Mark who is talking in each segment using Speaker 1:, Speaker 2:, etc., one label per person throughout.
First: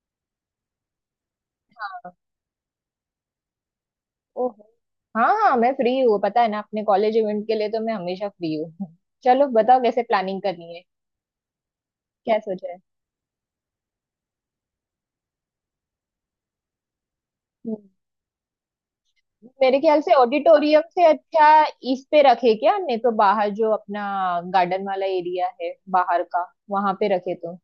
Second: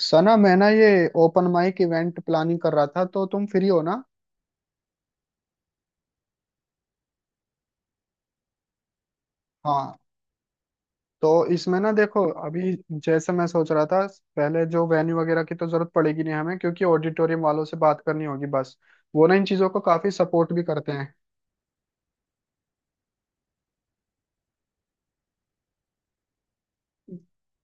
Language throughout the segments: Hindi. Speaker 1: सना मैं ना ये ओपन माइक इवेंट प्लानिंग कर रहा था, तो तुम फ्री हो ना।
Speaker 2: ओहो, हाँ हाँ, मैं फ्री हूँ। पता है ना, अपने कॉलेज इवेंट के लिए तो मैं हमेशा फ्री हूँ। चलो बताओ
Speaker 1: हाँ,
Speaker 2: कैसे प्लानिंग करनी है।
Speaker 1: तो इसमें ना देखो
Speaker 2: क्या सोचा
Speaker 1: अभी,
Speaker 2: है?
Speaker 1: जैसे मैं सोच रहा था, पहले जो वेन्यू वगैरह की तो जरूरत पड़ेगी नहीं हमें क्योंकि ऑडिटोरियम वालों से
Speaker 2: हम्म।
Speaker 1: बात करनी होगी बस। वो ना इन चीज़ों
Speaker 2: मेरे
Speaker 1: को
Speaker 2: ख्याल
Speaker 1: काफ़ी
Speaker 2: से
Speaker 1: सपोर्ट भी
Speaker 2: ऑडिटोरियम
Speaker 1: करते
Speaker 2: से
Speaker 1: हैं।
Speaker 2: अच्छा इस पे रखे, क्या नहीं तो बाहर जो अपना गार्डन वाला एरिया है बाहर का, वहां पे रखे तो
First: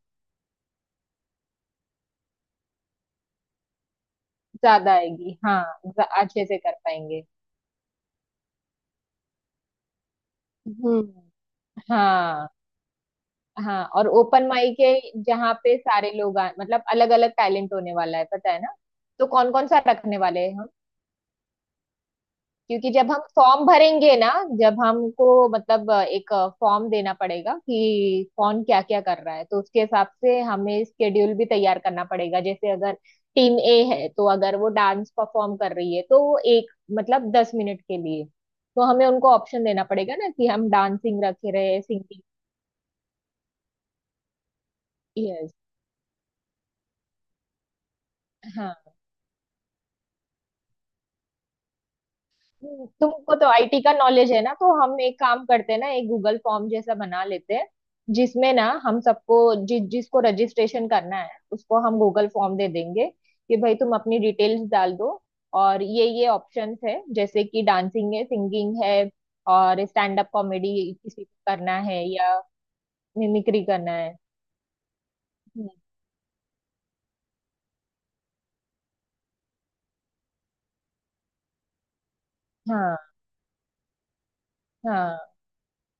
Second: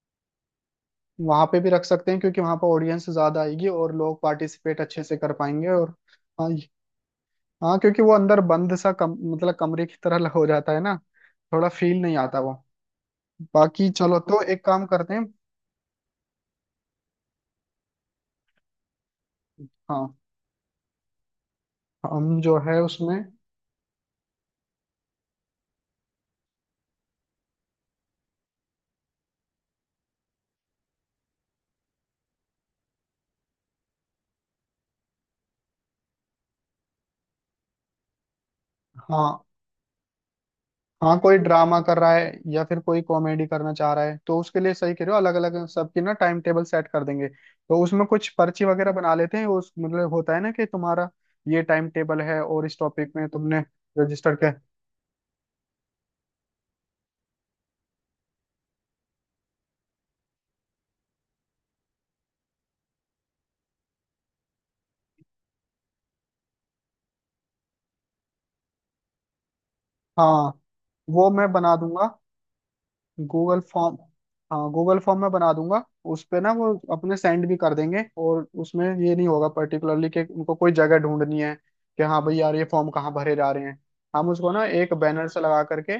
Speaker 1: वहाँ पे भी रख सकते हैं क्योंकि वहाँ पर ऑडियंस ज़्यादा आएगी और लोग पार्टिसिपेट
Speaker 2: ज्यादा
Speaker 1: अच्छे से कर
Speaker 2: आएगी। हाँ,
Speaker 1: पाएंगे, और
Speaker 2: अच्छे
Speaker 1: हाँ
Speaker 2: से
Speaker 1: ये-
Speaker 2: कर पाएंगे।
Speaker 1: हाँ क्योंकि वो अंदर बंद सा कम मतलब कमरे की तरह हो जाता है ना,
Speaker 2: हम्म।
Speaker 1: थोड़ा फील नहीं आता
Speaker 2: हाँ
Speaker 1: वो।
Speaker 2: हाँ,
Speaker 1: बाकी
Speaker 2: और
Speaker 1: चलो, तो
Speaker 2: ओपन
Speaker 1: एक
Speaker 2: माइक
Speaker 1: काम
Speaker 2: है
Speaker 1: करते हैं।
Speaker 2: जहाँ पे सारे लोग मतलब अलग अलग टैलेंट होने वाला है, पता है ना। तो कौन कौन सा
Speaker 1: हाँ,
Speaker 2: रखने वाले हैं?
Speaker 1: हम जो है
Speaker 2: क्योंकि जब
Speaker 1: उसमें,
Speaker 2: हम फॉर्म भरेंगे ना, जब हमको मतलब एक फॉर्म देना पड़ेगा कि कौन क्या क्या कर रहा है, तो उसके हिसाब से हमें स्केड्यूल भी तैयार करना पड़ेगा। जैसे अगर टीम ए है, तो अगर वो डांस परफॉर्म कर रही है तो वो एक मतलब 10 मिनट के लिए, तो हमें उनको
Speaker 1: हाँ,
Speaker 2: ऑप्शन देना पड़ेगा ना कि हम
Speaker 1: हाँ
Speaker 2: डांसिंग
Speaker 1: कोई
Speaker 2: रखे
Speaker 1: ड्रामा
Speaker 2: रहे,
Speaker 1: कर रहा
Speaker 2: सिंगिंग।
Speaker 1: है या फिर कोई कॉमेडी करना चाह रहा है तो उसके लिए सही कह रहे हो, अलग अलग सबकी ना टाइम टेबल सेट कर देंगे, तो उसमें कुछ पर्ची वगैरह
Speaker 2: यस।
Speaker 1: बना लेते हैं उस, मतलब होता है ना कि तुम्हारा ये टाइम टेबल है और इस टॉपिक में
Speaker 2: तुमको तो
Speaker 1: तुमने
Speaker 2: आईटी का नॉलेज
Speaker 1: रजिस्टर
Speaker 2: है
Speaker 1: किया
Speaker 2: ना,
Speaker 1: है।
Speaker 2: तो हम एक काम करते हैं ना, एक गूगल फॉर्म जैसा बना लेते हैं जिसमें ना हम सबको जिसको रजिस्ट्रेशन करना है उसको हम गूगल फॉर्म दे देंगे कि भाई तुम अपनी डिटेल्स डाल दो, और ये ऑप्शंस है जैसे कि डांसिंग है, सिंगिंग है, और स्टैंड अप
Speaker 1: हाँ
Speaker 2: कॉमेडी किसी
Speaker 1: वो
Speaker 2: को
Speaker 1: मैं बना
Speaker 2: करना है
Speaker 1: दूंगा
Speaker 2: या
Speaker 1: गूगल
Speaker 2: मिमिक्री करना
Speaker 1: फॉर्म।
Speaker 2: है।
Speaker 1: हाँ, गूगल फॉर्म में बना
Speaker 2: हम्म,
Speaker 1: दूंगा। उस पे ना वो अपने सेंड भी कर देंगे, और उसमें ये नहीं होगा पर्टिकुलरली कि उनको कोई जगह ढूंढनी है कि हाँ भाई यार ये फॉर्म
Speaker 2: हाँ
Speaker 1: कहाँ भरे जा रहे हैं। हम उसको ना एक बैनर
Speaker 2: हाँ।
Speaker 1: से लगा करके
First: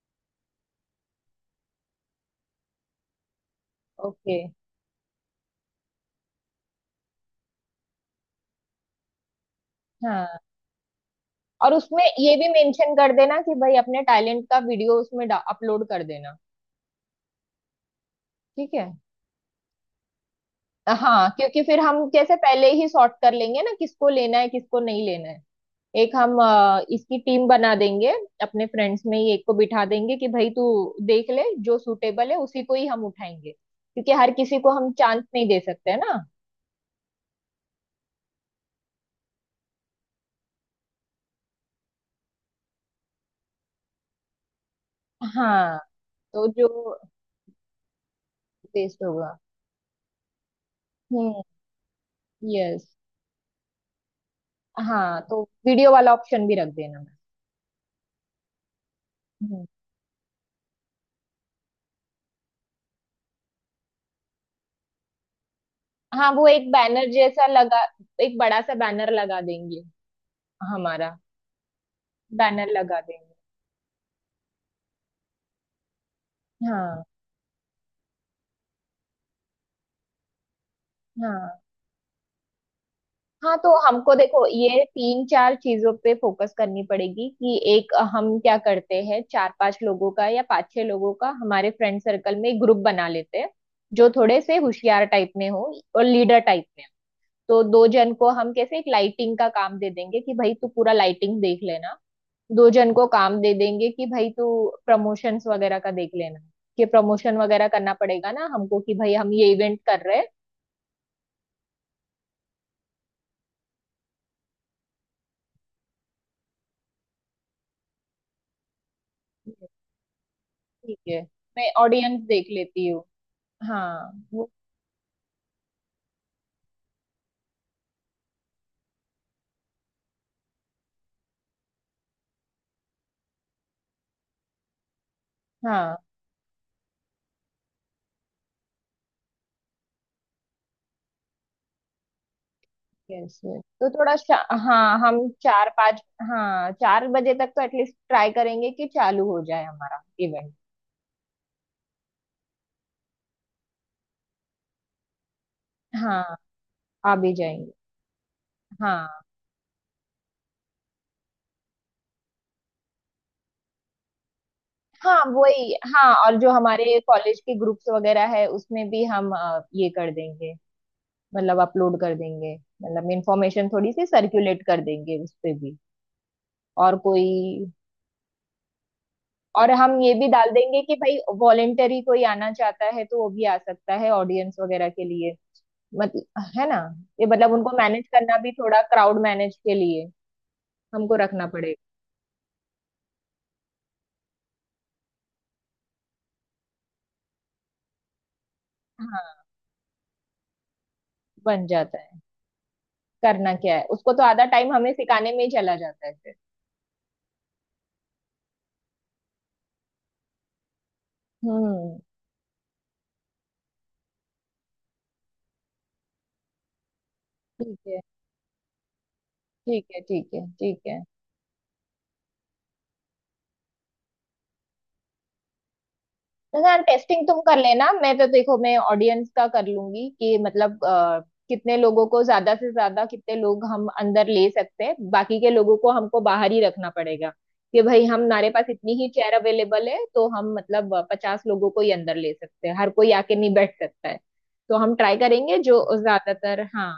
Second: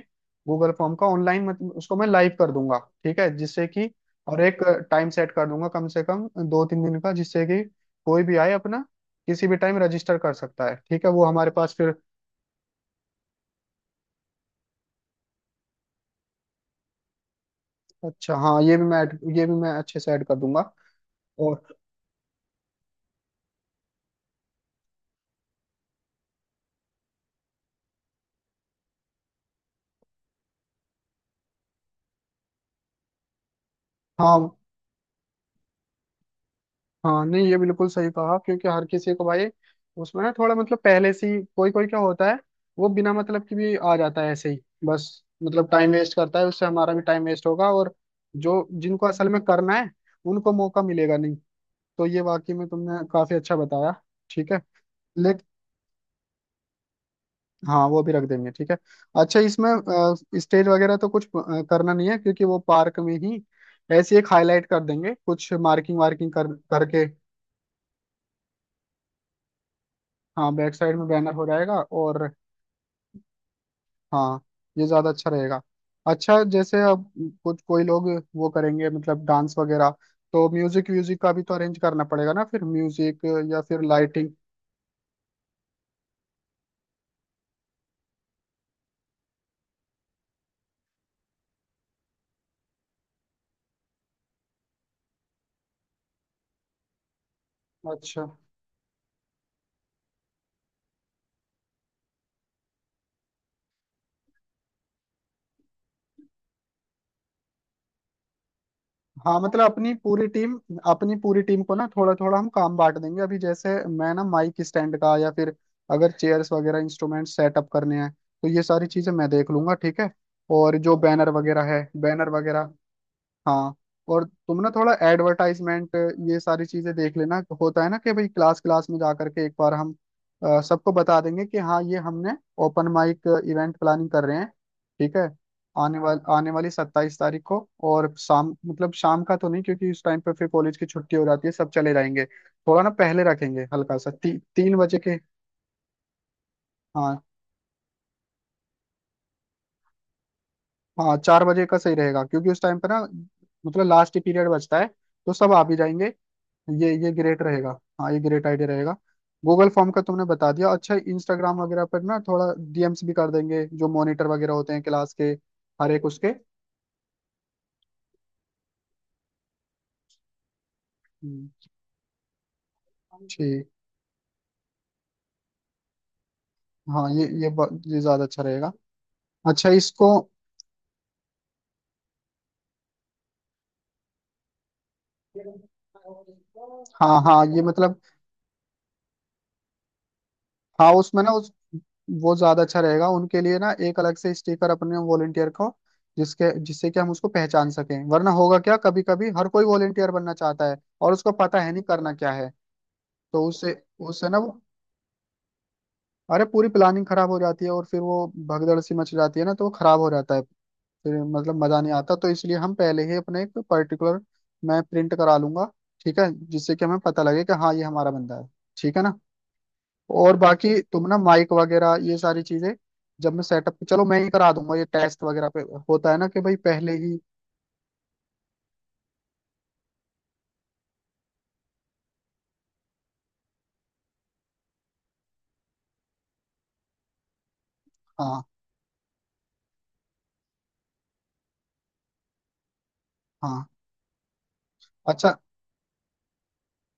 Speaker 1: गूगल फॉर्म का ऑनलाइन, मतलब उसको मैं लाइव कर दूंगा, ठीक है, जिससे कि
Speaker 2: ओके।
Speaker 1: और एक टाइम सेट कर दूंगा कम से कम 2 3 दिन का, जिससे कि कोई भी आए अपना किसी भी टाइम रजिस्टर कर
Speaker 2: हाँ,
Speaker 1: सकता है। ठीक है, वो हमारे पास
Speaker 2: और
Speaker 1: फिर।
Speaker 2: उसमें ये भी मेंशन कर देना कि भाई अपने टैलेंट का वीडियो उसमें अपलोड कर देना।
Speaker 1: अच्छा हाँ,
Speaker 2: ठीक
Speaker 1: ये भी
Speaker 2: है।
Speaker 1: मैं ये भी मैं अच्छे से ऐड कर दूंगा।
Speaker 2: हाँ, क्योंकि
Speaker 1: और
Speaker 2: फिर हम जैसे पहले ही सॉर्ट कर लेंगे ना, किसको लेना है किसको नहीं लेना है। एक हम इसकी टीम बना देंगे, अपने फ्रेंड्स में ही एक को बिठा देंगे कि भाई तू देख ले जो सूटेबल है उसी को ही हम उठाएंगे, क्योंकि हर
Speaker 1: हाँ,
Speaker 2: किसी को हम चांस नहीं दे सकते, है ना।
Speaker 1: हाँ नहीं, ये बिल्कुल सही कहा, क्योंकि हर किसी को भाई, उसमें ना थोड़ा मतलब पहले से ही कोई कोई क्या होता है, वो बिना मतलब की भी आ जाता है ऐसे ही, बस मतलब
Speaker 2: हाँ,
Speaker 1: टाइम वेस्ट करता है,
Speaker 2: तो
Speaker 1: उससे हमारा
Speaker 2: जो
Speaker 1: भी टाइम वेस्ट होगा, और जो
Speaker 2: बेस्ट
Speaker 1: जिनको असल
Speaker 2: होगा।
Speaker 1: में करना है उनको मौका मिलेगा नहीं।
Speaker 2: हम्म।
Speaker 1: तो ये वाकई में
Speaker 2: यस।
Speaker 1: तुमने काफी अच्छा बताया। ठीक है,
Speaker 2: हाँ, तो
Speaker 1: लेकिन
Speaker 2: वीडियो वाला ऑप्शन भी रख देना मैम।
Speaker 1: हाँ वो भी रख देंगे, ठीक है। अच्छा
Speaker 2: हम्म,
Speaker 1: इसमें स्टेज वगैरह तो कुछ करना नहीं है क्योंकि वो पार्क में ही ऐसे एक हाईलाइट कर देंगे कुछ मार्किंग वार्किंग
Speaker 2: हाँ,
Speaker 1: कर
Speaker 2: वो एक
Speaker 1: करके।
Speaker 2: बैनर जैसा लगा, एक बड़ा सा बैनर लगा देंगे।
Speaker 1: हाँ बैक साइड में
Speaker 2: हमारा
Speaker 1: बैनर हो जाएगा, और
Speaker 2: बैनर लगा देंगे।
Speaker 1: हाँ ये ज्यादा अच्छा रहेगा। अच्छा, जैसे अब
Speaker 2: हाँ
Speaker 1: कुछ कोई लोग वो करेंगे मतलब डांस वगैरह, तो म्यूजिक व्यूजिक का भी तो
Speaker 2: हाँ
Speaker 1: अरेंज करना पड़ेगा ना, फिर म्यूजिक
Speaker 2: हाँ,
Speaker 1: या
Speaker 2: तो
Speaker 1: फिर
Speaker 2: हमको
Speaker 1: लाइटिंग।
Speaker 2: देखो ये तीन चार चीजों पे फोकस करनी पड़ेगी, कि एक हम क्या करते हैं, चार पांच लोगों का या पांच छह लोगों का हमारे फ्रेंड सर्कल में एक ग्रुप बना लेते हैं जो थोड़े से होशियार टाइप में हो और लीडर टाइप में। तो दो जन
Speaker 1: अच्छा,
Speaker 2: को हम कैसे एक लाइटिंग का काम दे देंगे कि भाई तू पूरा लाइटिंग देख लेना, दो जन को काम दे देंगे कि भाई तू प्रमोशंस वगैरह का देख लेना। कि प्रमोशन वगैरह करना पड़ेगा ना हमको, कि भाई हम
Speaker 1: हाँ
Speaker 2: ये
Speaker 1: मतलब
Speaker 2: इवेंट कर रहे हैं।
Speaker 1: अपनी पूरी टीम को ना थोड़ा थोड़ा हम काम बांट देंगे। अभी जैसे मैं ना माइक स्टैंड का, या फिर अगर चेयर्स वगैरह इंस्ट्रूमेंट सेटअप करने हैं तो ये सारी चीजें मैं देख लूंगा, ठीक है। और जो
Speaker 2: ठीक है,
Speaker 1: बैनर वगैरह
Speaker 2: मैं
Speaker 1: है,
Speaker 2: ऑडियंस
Speaker 1: बैनर
Speaker 2: देख
Speaker 1: वगैरह,
Speaker 2: लेती हूँ।
Speaker 1: हाँ,
Speaker 2: हाँ
Speaker 1: और
Speaker 2: वो।
Speaker 1: तुम ना थोड़ा एडवर्टाइजमेंट ये सारी चीजें देख लेना। होता है ना कि भाई क्लास क्लास में जा करके एक बार हम सबको बता देंगे कि हाँ ये हमने ओपन माइक इवेंट प्लानिंग कर रहे हैं, ठीक है।
Speaker 2: हाँ,
Speaker 1: आने वाली 27 तारीख को, और शाम, मतलब शाम का तो नहीं क्योंकि उस टाइम पे फिर कॉलेज की छुट्टी हो जाती है, सब चले जाएंगे, थोड़ा ना पहले
Speaker 2: यस
Speaker 1: रखेंगे
Speaker 2: यस, तो
Speaker 1: हल्का सा
Speaker 2: थोड़ा
Speaker 1: 3 बजे
Speaker 2: हाँ,
Speaker 1: के।
Speaker 2: हम चार पाँच। हाँ, चार
Speaker 1: हाँ,
Speaker 2: बजे तक तो एटलीस्ट ट्राई करेंगे कि चालू हो जाए हमारा इवेंट।
Speaker 1: हाँ 4 बजे का सही रहेगा क्योंकि उस टाइम पे ना मतलब लास्ट पीरियड बचता है तो सब आ भी जाएंगे।
Speaker 2: हाँ,
Speaker 1: ये
Speaker 2: आ भी
Speaker 1: ग्रेट
Speaker 2: जाएंगे।
Speaker 1: रहेगा। हाँ ये ग्रेट आइडिया रहेगा।
Speaker 2: हाँ।
Speaker 1: गूगल फॉर्म का तुमने बता दिया। अच्छा, इंस्टाग्राम वगैरह पर ना थोड़ा डीएम्स भी कर देंगे, जो मॉनिटर वगैरह होते हैं क्लास
Speaker 2: हाँ
Speaker 1: के
Speaker 2: वही,
Speaker 1: हर एक
Speaker 2: हाँ,
Speaker 1: उसके।
Speaker 2: और जो हमारे कॉलेज के ग्रुप्स वगैरह है उसमें भी हम ये कर देंगे,
Speaker 1: हम्म,
Speaker 2: मतलब अपलोड कर देंगे, मतलब
Speaker 1: ठीक,
Speaker 2: इंफॉर्मेशन थोड़ी सी सर्कुलेट कर देंगे उस पे भी। और
Speaker 1: हाँ
Speaker 2: कोई।
Speaker 1: ये ज्यादा अच्छा रहेगा। अच्छा
Speaker 2: और हम
Speaker 1: इसको,
Speaker 2: ये भी डाल देंगे कि भाई वॉलेंटरी कोई आना चाहता है तो वो भी आ सकता है, ऑडियंस वगैरह के लिए, मतलब है ना।
Speaker 1: हाँ
Speaker 2: ये
Speaker 1: हाँ
Speaker 2: मतलब
Speaker 1: ये
Speaker 2: उनको
Speaker 1: मतलब,
Speaker 2: मैनेज करना भी थोड़ा, क्राउड मैनेज के लिए
Speaker 1: हाँ
Speaker 2: हमको
Speaker 1: उसमें ना
Speaker 2: रखना
Speaker 1: उस,
Speaker 2: पड़ेगा।
Speaker 1: वो ज्यादा अच्छा रहेगा उनके लिए ना, एक अलग से स्टिकर अपने वॉलेंटियर को जिसके जिससे कि हम उसको पहचान सकें, वरना होगा क्या, कभी कभी
Speaker 2: हाँ,
Speaker 1: हर कोई वॉलेंटियर बनना चाहता है और उसको पता
Speaker 2: बन
Speaker 1: है नहीं
Speaker 2: जाता
Speaker 1: करना
Speaker 2: है।
Speaker 1: क्या है। तो
Speaker 2: करना क्या
Speaker 1: उससे
Speaker 2: है उसको, तो
Speaker 1: उससे ना
Speaker 2: आधा
Speaker 1: वो,
Speaker 2: टाइम हमें सिखाने में ही चला जाता है फिर।
Speaker 1: अरे पूरी प्लानिंग खराब हो जाती है और फिर वो भगदड़ सी मच जाती है ना, तो वो खराब हो जाता है। फिर मतलब मजा नहीं
Speaker 2: हम्म।
Speaker 1: आता, तो इसलिए हम पहले ही अपने एक पर्टिकुलर, मैं प्रिंट करा लूंगा, ठीक है, जिससे कि हमें पता लगे कि हाँ
Speaker 2: ठीक
Speaker 1: ये
Speaker 2: है।
Speaker 1: हमारा बंदा है। ठीक है ना।
Speaker 2: ठीक है, ठीक
Speaker 1: और
Speaker 2: है, ठीक
Speaker 1: बाकी
Speaker 2: है।
Speaker 1: तुम ना माइक वगैरह ये सारी चीजें, जब मैं सेटअप, चलो मैं ही करा दूंगा, ये टेस्ट वगैरह पे होता है ना कि भाई
Speaker 2: यार,
Speaker 1: पहले ही,
Speaker 2: टेस्टिंग तुम कर लेना, मैं तो देखो मैं ऑडियंस का कर लूंगी कि मतलब कितने लोगों को, ज्यादा से ज्यादा कितने लोग हम अंदर ले सकते हैं, बाकी के लोगों को हमको बाहर ही रखना पड़ेगा। कि भाई
Speaker 1: हाँ,
Speaker 2: हमारे पास इतनी ही चेयर अवेलेबल है, तो हम मतलब 50 लोगों को ही अंदर ले सकते हैं, हर कोई आके नहीं
Speaker 1: हाँ।
Speaker 2: बैठ सकता है। तो हम ट्राई
Speaker 1: अच्छा,
Speaker 2: करेंगे जो ज्यादातर, हाँ।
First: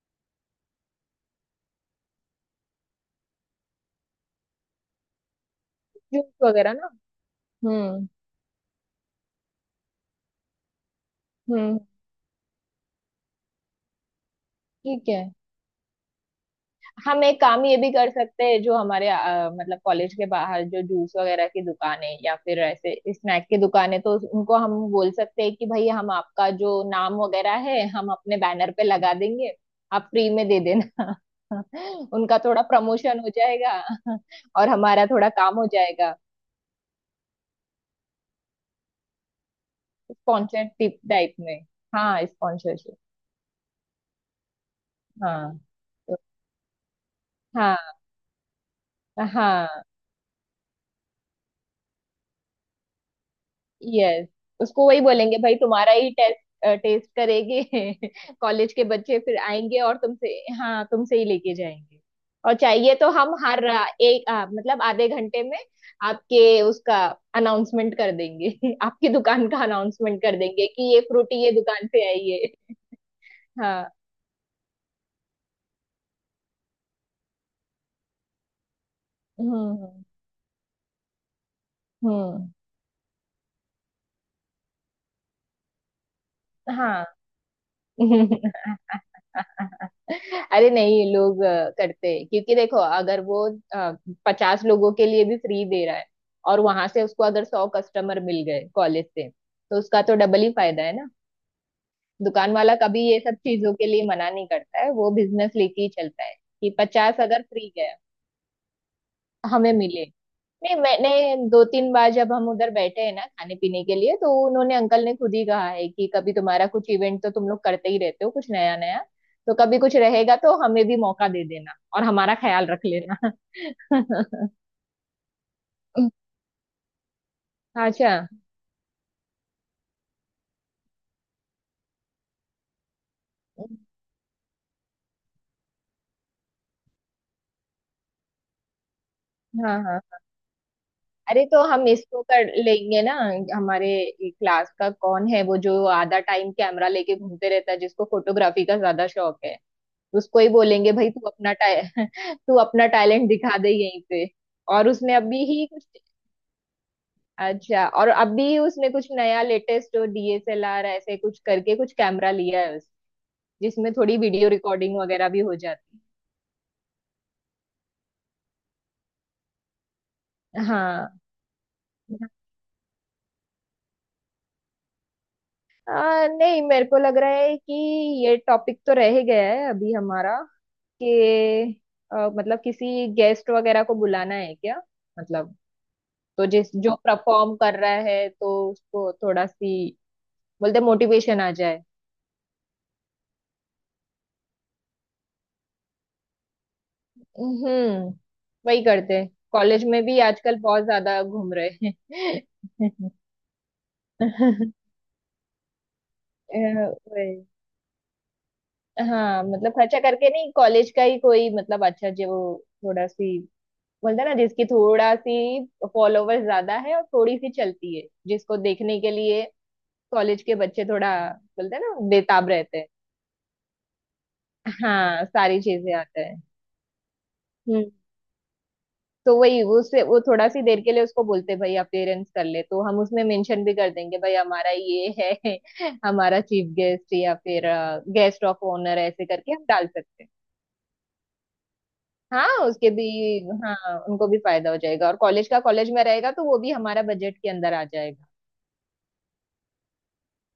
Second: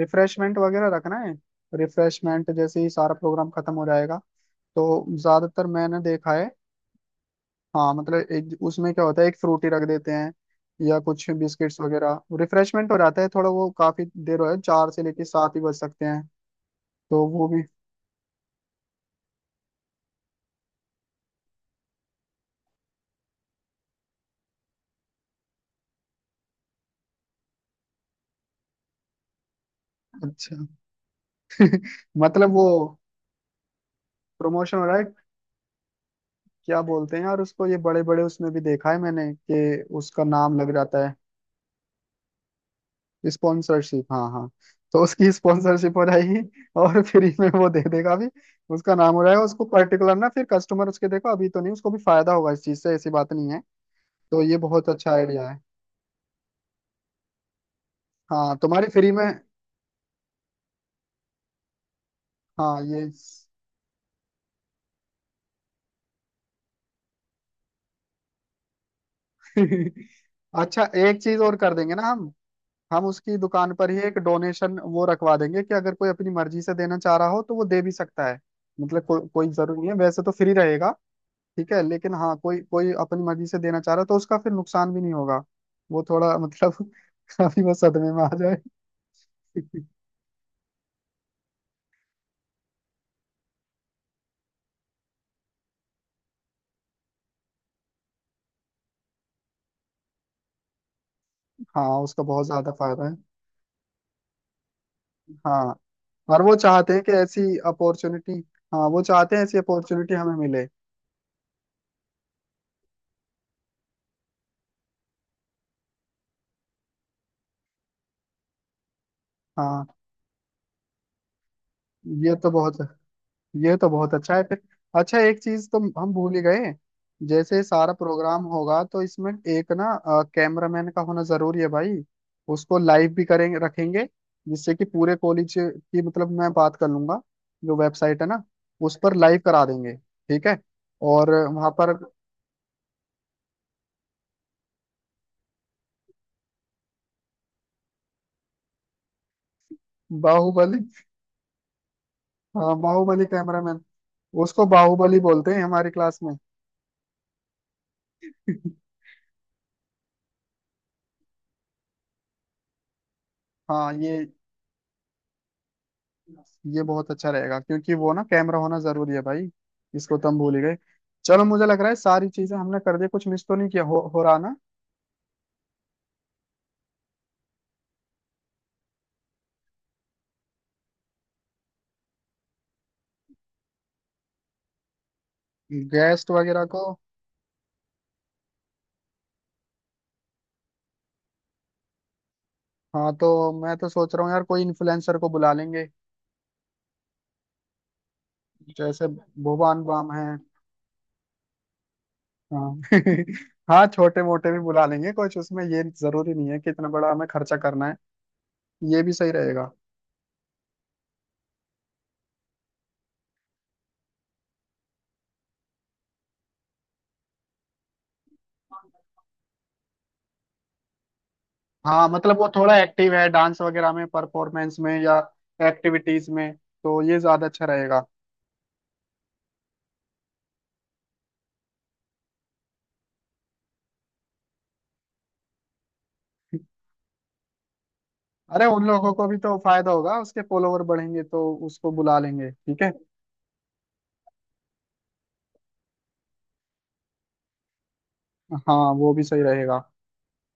Speaker 1: रिफ्रेशमेंट वगैरह रखना है। रिफ्रेशमेंट जैसे ही सारा प्रोग्राम खत्म हो जाएगा, तो ज्यादातर मैंने
Speaker 2: जूस
Speaker 1: देखा है,
Speaker 2: वगैरह ना।
Speaker 1: हाँ
Speaker 2: हम्म।
Speaker 1: मतलब एक उसमें क्या होता है, एक फ्रूटी रख देते हैं या कुछ
Speaker 2: हम्म,
Speaker 1: बिस्किट्स वगैरह, रिफ्रेशमेंट हो जाता है थोड़ा, वो काफी देर हो है, चार से
Speaker 2: ठीक है।
Speaker 1: लेके सात ही बज सकते हैं।
Speaker 2: हम
Speaker 1: तो
Speaker 2: एक
Speaker 1: वो भी,
Speaker 2: काम ये भी कर सकते हैं, जो हमारे मतलब कॉलेज के बाहर जो जूस वगैरह की दुकान है या फिर ऐसे स्नैक की दुकान है, तो उनको हम बोल सकते हैं कि भाई हम आपका जो नाम वगैरह है हम अपने बैनर पे लगा देंगे, आप फ्री में
Speaker 1: अच्छा,
Speaker 2: दे देना। उनका
Speaker 1: मतलब
Speaker 2: थोड़ा
Speaker 1: वो
Speaker 2: प्रमोशन हो जाएगा। और
Speaker 1: प्रमोशन हो रहा है।
Speaker 2: हमारा थोड़ा काम हो जाएगा।
Speaker 1: क्या बोलते हैं यार उसको, ये बड़े बड़े उसमें भी देखा है मैंने कि उसका नाम
Speaker 2: स्पॉन्सर
Speaker 1: लग जाता है।
Speaker 2: टाइप में। हाँ, स्पॉन्सरशिप।
Speaker 1: स्पॉन्सरशिप, हाँ हाँ, तो उसकी
Speaker 2: हाँ
Speaker 1: स्पॉन्सरशिप हो
Speaker 2: तो-
Speaker 1: जाएगी, और फ्री में वो दे
Speaker 2: हाँ
Speaker 1: देगा भी, उसका नाम हो जाएगा उसको
Speaker 2: हाँ,
Speaker 1: पर्टिकुलर ना, फिर कस्टमर उसके देखो, अभी तो नहीं, उसको भी फायदा होगा इस चीज से, ऐसी बात नहीं है।
Speaker 2: यस।
Speaker 1: तो ये
Speaker 2: उसको
Speaker 1: बहुत
Speaker 2: वही
Speaker 1: अच्छा
Speaker 2: बोलेंगे,
Speaker 1: आइडिया
Speaker 2: भाई
Speaker 1: है।
Speaker 2: तुम्हारा ही टेस्ट, टेस्ट करेंगे।
Speaker 1: हाँ
Speaker 2: कॉलेज के
Speaker 1: तुम्हारी फ्री
Speaker 2: बच्चे
Speaker 1: में,
Speaker 2: फिर आएंगे और तुमसे, हाँ, तुमसे ही लेके जाएंगे। और
Speaker 1: हाँ
Speaker 2: चाहिए
Speaker 1: ये,
Speaker 2: तो हम हर एक मतलब आधे घंटे में आपके उसका अनाउंसमेंट कर देंगे। आपकी दुकान का अनाउंसमेंट कर देंगे
Speaker 1: अच्छा
Speaker 2: कि ये
Speaker 1: एक चीज
Speaker 2: फ्रूटी ये
Speaker 1: और कर
Speaker 2: दुकान
Speaker 1: देंगे ना
Speaker 2: से आई
Speaker 1: हम।
Speaker 2: है।
Speaker 1: हम उसकी दुकान पर
Speaker 2: हाँ।
Speaker 1: ही एक डोनेशन वो रखवा देंगे कि अगर कोई अपनी मर्जी से देना चाह रहा हो तो वो दे भी सकता है। मतलब कोई जरूरी नहीं
Speaker 2: हम्म।
Speaker 1: है, वैसे तो फ्री रहेगा, ठीक है, लेकिन हाँ
Speaker 2: हम्म।
Speaker 1: कोई कोई अपनी मर्जी से देना चाह रहा है तो उसका फिर नुकसान भी नहीं होगा। वो थोड़ा मतलब
Speaker 2: हाँ।
Speaker 1: अभी वो सदमे में आ जाए।
Speaker 2: अरे नहीं, लोग करते हैं, क्योंकि देखो अगर वो 50 लोगों के लिए भी फ्री दे रहा है और वहां से उसको अगर 100 कस्टमर मिल गए कॉलेज से, तो उसका तो डबल ही फायदा है ना।
Speaker 1: हाँ उसका बहुत
Speaker 2: दुकान
Speaker 1: ज्यादा
Speaker 2: वाला कभी
Speaker 1: फायदा है।
Speaker 2: ये सब चीजों के लिए मना नहीं करता है, वो बिजनेस
Speaker 1: हाँ,
Speaker 2: लेके ही चलता है।
Speaker 1: और वो
Speaker 2: कि
Speaker 1: चाहते हैं कि
Speaker 2: 50
Speaker 1: ऐसी
Speaker 2: अगर फ्री गया।
Speaker 1: अपॉर्चुनिटी, हाँ वो चाहते हैं ऐसी
Speaker 2: हमें मिले।
Speaker 1: अपॉर्चुनिटी हमें मिले।
Speaker 2: नहीं, मैंने दो तीन बार जब हम उधर बैठे हैं ना खाने पीने के लिए, तो उन्होंने अंकल ने खुद ही कहा है कि कभी तुम्हारा कुछ इवेंट, तो तुम लोग करते ही रहते हो कुछ नया नया, तो कभी कुछ
Speaker 1: हाँ
Speaker 2: रहेगा तो हमें भी मौका दे देना और
Speaker 1: ये
Speaker 2: हमारा
Speaker 1: तो
Speaker 2: ख्याल
Speaker 1: बहुत
Speaker 2: रख लेना।
Speaker 1: ये तो बहुत अच्छा है फिर। अच्छा, एक चीज तो हम भूल ही गए। जैसे सारा
Speaker 2: अच्छा।
Speaker 1: प्रोग्राम होगा तो इसमें एक ना कैमरामैन का होना जरूरी है भाई। उसको लाइव भी करेंगे रखेंगे, जिससे कि पूरे कॉलेज की, मतलब मैं बात कर लूंगा, जो वेबसाइट है ना उस पर लाइव करा
Speaker 2: हाँ
Speaker 1: देंगे,
Speaker 2: हाँ,
Speaker 1: ठीक है। और
Speaker 2: अरे तो
Speaker 1: वहां
Speaker 2: हम
Speaker 1: पर
Speaker 2: इसको कर लेंगे ना। हमारे क्लास का कौन है वो जो आधा टाइम कैमरा लेके घूमते रहता है, जिसको फोटोग्राफी का ज्यादा शौक है, उसको ही
Speaker 1: बाहुबली,
Speaker 2: बोलेंगे भाई तू अपना तू
Speaker 1: हाँ
Speaker 2: अपना
Speaker 1: बाहुबली
Speaker 2: टैलेंट दिखा दे
Speaker 1: कैमरामैन,
Speaker 2: यहीं पे।
Speaker 1: उसको
Speaker 2: और उसने
Speaker 1: बाहुबली
Speaker 2: अभी
Speaker 1: बोलते हैं
Speaker 2: ही कुछ,
Speaker 1: हमारी क्लास में।
Speaker 2: अच्छा, और अभी उसने कुछ नया लेटेस्ट डीएसएलआर ऐसे कुछ करके कुछ कैमरा लिया है उस, जिसमें
Speaker 1: हाँ
Speaker 2: थोड़ी वीडियो रिकॉर्डिंग वगैरह भी हो जाती
Speaker 1: ये बहुत अच्छा रहेगा क्योंकि वो ना कैमरा होना जरूरी है भाई। इसको तो हम भूल ही
Speaker 2: है।
Speaker 1: गए।
Speaker 2: हाँ।
Speaker 1: चलो मुझे लग रहा है सारी चीजें हमने कर दी, कुछ मिस तो नहीं किया हो रहा ना।
Speaker 2: नहीं, मेरे को लग रहा है कि ये टॉपिक तो रह ही गया है अभी हमारा। कि मतलब किसी गेस्ट वगैरह को बुलाना है क्या, मतलब।
Speaker 1: गेस्ट
Speaker 2: तो
Speaker 1: वगैरह
Speaker 2: जिस
Speaker 1: को,
Speaker 2: जो परफॉर्म कर रहा है तो उसको थोड़ा सी, बोलते मोटिवेशन आ जाए।
Speaker 1: हाँ तो मैं तो सोच रहा हूँ यार कोई इन्फ्लुएंसर को बुला लेंगे।
Speaker 2: हम्म, वही
Speaker 1: जैसे
Speaker 2: करते हैं।
Speaker 1: भुवन
Speaker 2: कॉलेज में
Speaker 1: बाम
Speaker 2: भी
Speaker 1: है।
Speaker 2: आजकल बहुत ज्यादा घूम रहे हैं।
Speaker 1: हाँ हाँ छोटे
Speaker 2: अ,
Speaker 1: मोटे भी बुला लेंगे कुछ, उसमें ये जरूरी नहीं है कि इतना बड़ा हमें
Speaker 2: वही।
Speaker 1: खर्चा करना है। ये भी सही
Speaker 2: हाँ,
Speaker 1: रहेगा।
Speaker 2: मतलब खर्चा करके नहीं, कॉलेज का ही कोई मतलब अच्छा जो वो थोड़ा सी बोलते हैं ना, जिसकी थोड़ा सी फॉलोवर ज्यादा है और थोड़ी सी चलती है, जिसको देखने के लिए कॉलेज के बच्चे थोड़ा बोलते हैं
Speaker 1: हाँ
Speaker 2: ना,
Speaker 1: मतलब वो
Speaker 2: बेताब
Speaker 1: थोड़ा
Speaker 2: रहते हैं।
Speaker 1: एक्टिव है डांस वगैरह में परफॉर्मेंस में या
Speaker 2: हाँ, सारी चीजें आता
Speaker 1: एक्टिविटीज में, तो ये ज्यादा अच्छा
Speaker 2: है,
Speaker 1: रहेगा।
Speaker 2: तो वही वो उससे वो थोड़ा सी देर के लिए उसको बोलते भाई अपियरेंस कर ले, तो हम उसमें मेंशन भी कर देंगे भाई हमारा ये है। हमारा चीफ गेस्ट या फिर गेस्ट ऑफ
Speaker 1: अरे उन
Speaker 2: ऑनर
Speaker 1: लोगों
Speaker 2: ऐसे
Speaker 1: को भी
Speaker 2: करके
Speaker 1: तो
Speaker 2: हम डाल
Speaker 1: फायदा होगा,
Speaker 2: सकते हैं।
Speaker 1: उसके फॉलोवर बढ़ेंगे, तो उसको बुला
Speaker 2: हाँ,
Speaker 1: लेंगे, ठीक है।
Speaker 2: उसके भी, हाँ, उनको भी फायदा हो जाएगा और कॉलेज का, कॉलेज में रहेगा तो वो भी हमारा बजट के अंदर आ जाएगा।
Speaker 1: हाँ वो भी सही रहेगा।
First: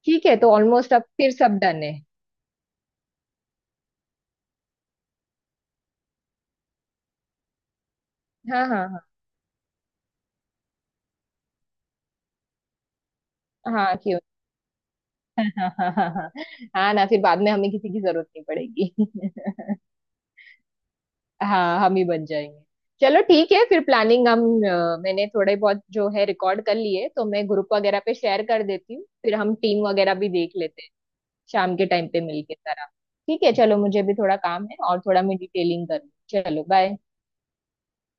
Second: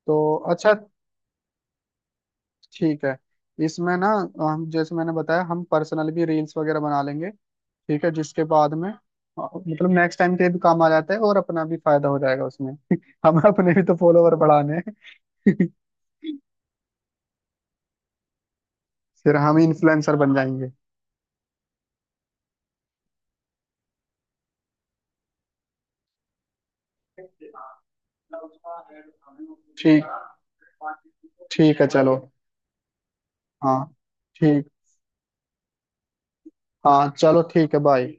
Speaker 2: ठीक
Speaker 1: तो
Speaker 2: है, तो
Speaker 1: अच्छा,
Speaker 2: ऑलमोस्ट अब फिर सब डन है।
Speaker 1: ठीक है। इसमें ना हम, जैसे मैंने बताया, हम पर्सनल भी रील्स वगैरह बना लेंगे, ठीक है, जिसके
Speaker 2: हाँ
Speaker 1: बाद में
Speaker 2: हाँ,
Speaker 1: मतलब नेक्स्ट टाइम के भी काम आ जाता है, और अपना भी फायदा हो जाएगा उसमें, हम अपने भी
Speaker 2: हाँ हाँ,
Speaker 1: तो
Speaker 2: क्यों।
Speaker 1: फॉलोवर बढ़ाने हैं।
Speaker 2: हाँ। हाँ हाँ हाँ। हाँ ना, फिर बाद में हमें किसी की जरूरत नहीं पड़ेगी।
Speaker 1: फिर हम इन्फ्लुएंसर बन जाएंगे।
Speaker 2: हाँ, हम ही बन जाएंगे। चलो, ठीक है। फिर प्लानिंग हम मैंने थोड़े बहुत जो है रिकॉर्ड कर लिए, तो मैं ग्रुप वगैरह पे शेयर कर देती हूँ, फिर हम टीम
Speaker 1: ठीक,
Speaker 2: वगैरह भी देख लेते हैं। शाम
Speaker 1: ठीक
Speaker 2: के
Speaker 1: है
Speaker 2: टाइम
Speaker 1: चलो।
Speaker 2: पे मिलके सारा। ठीक है, चलो,
Speaker 1: हाँ,
Speaker 2: मुझे भी थोड़ा काम
Speaker 1: ठीक,
Speaker 2: है और थोड़ा मैं डिटेलिंग करूँ। चलो बाय।
Speaker 1: हाँ, चलो ठीक है बाय।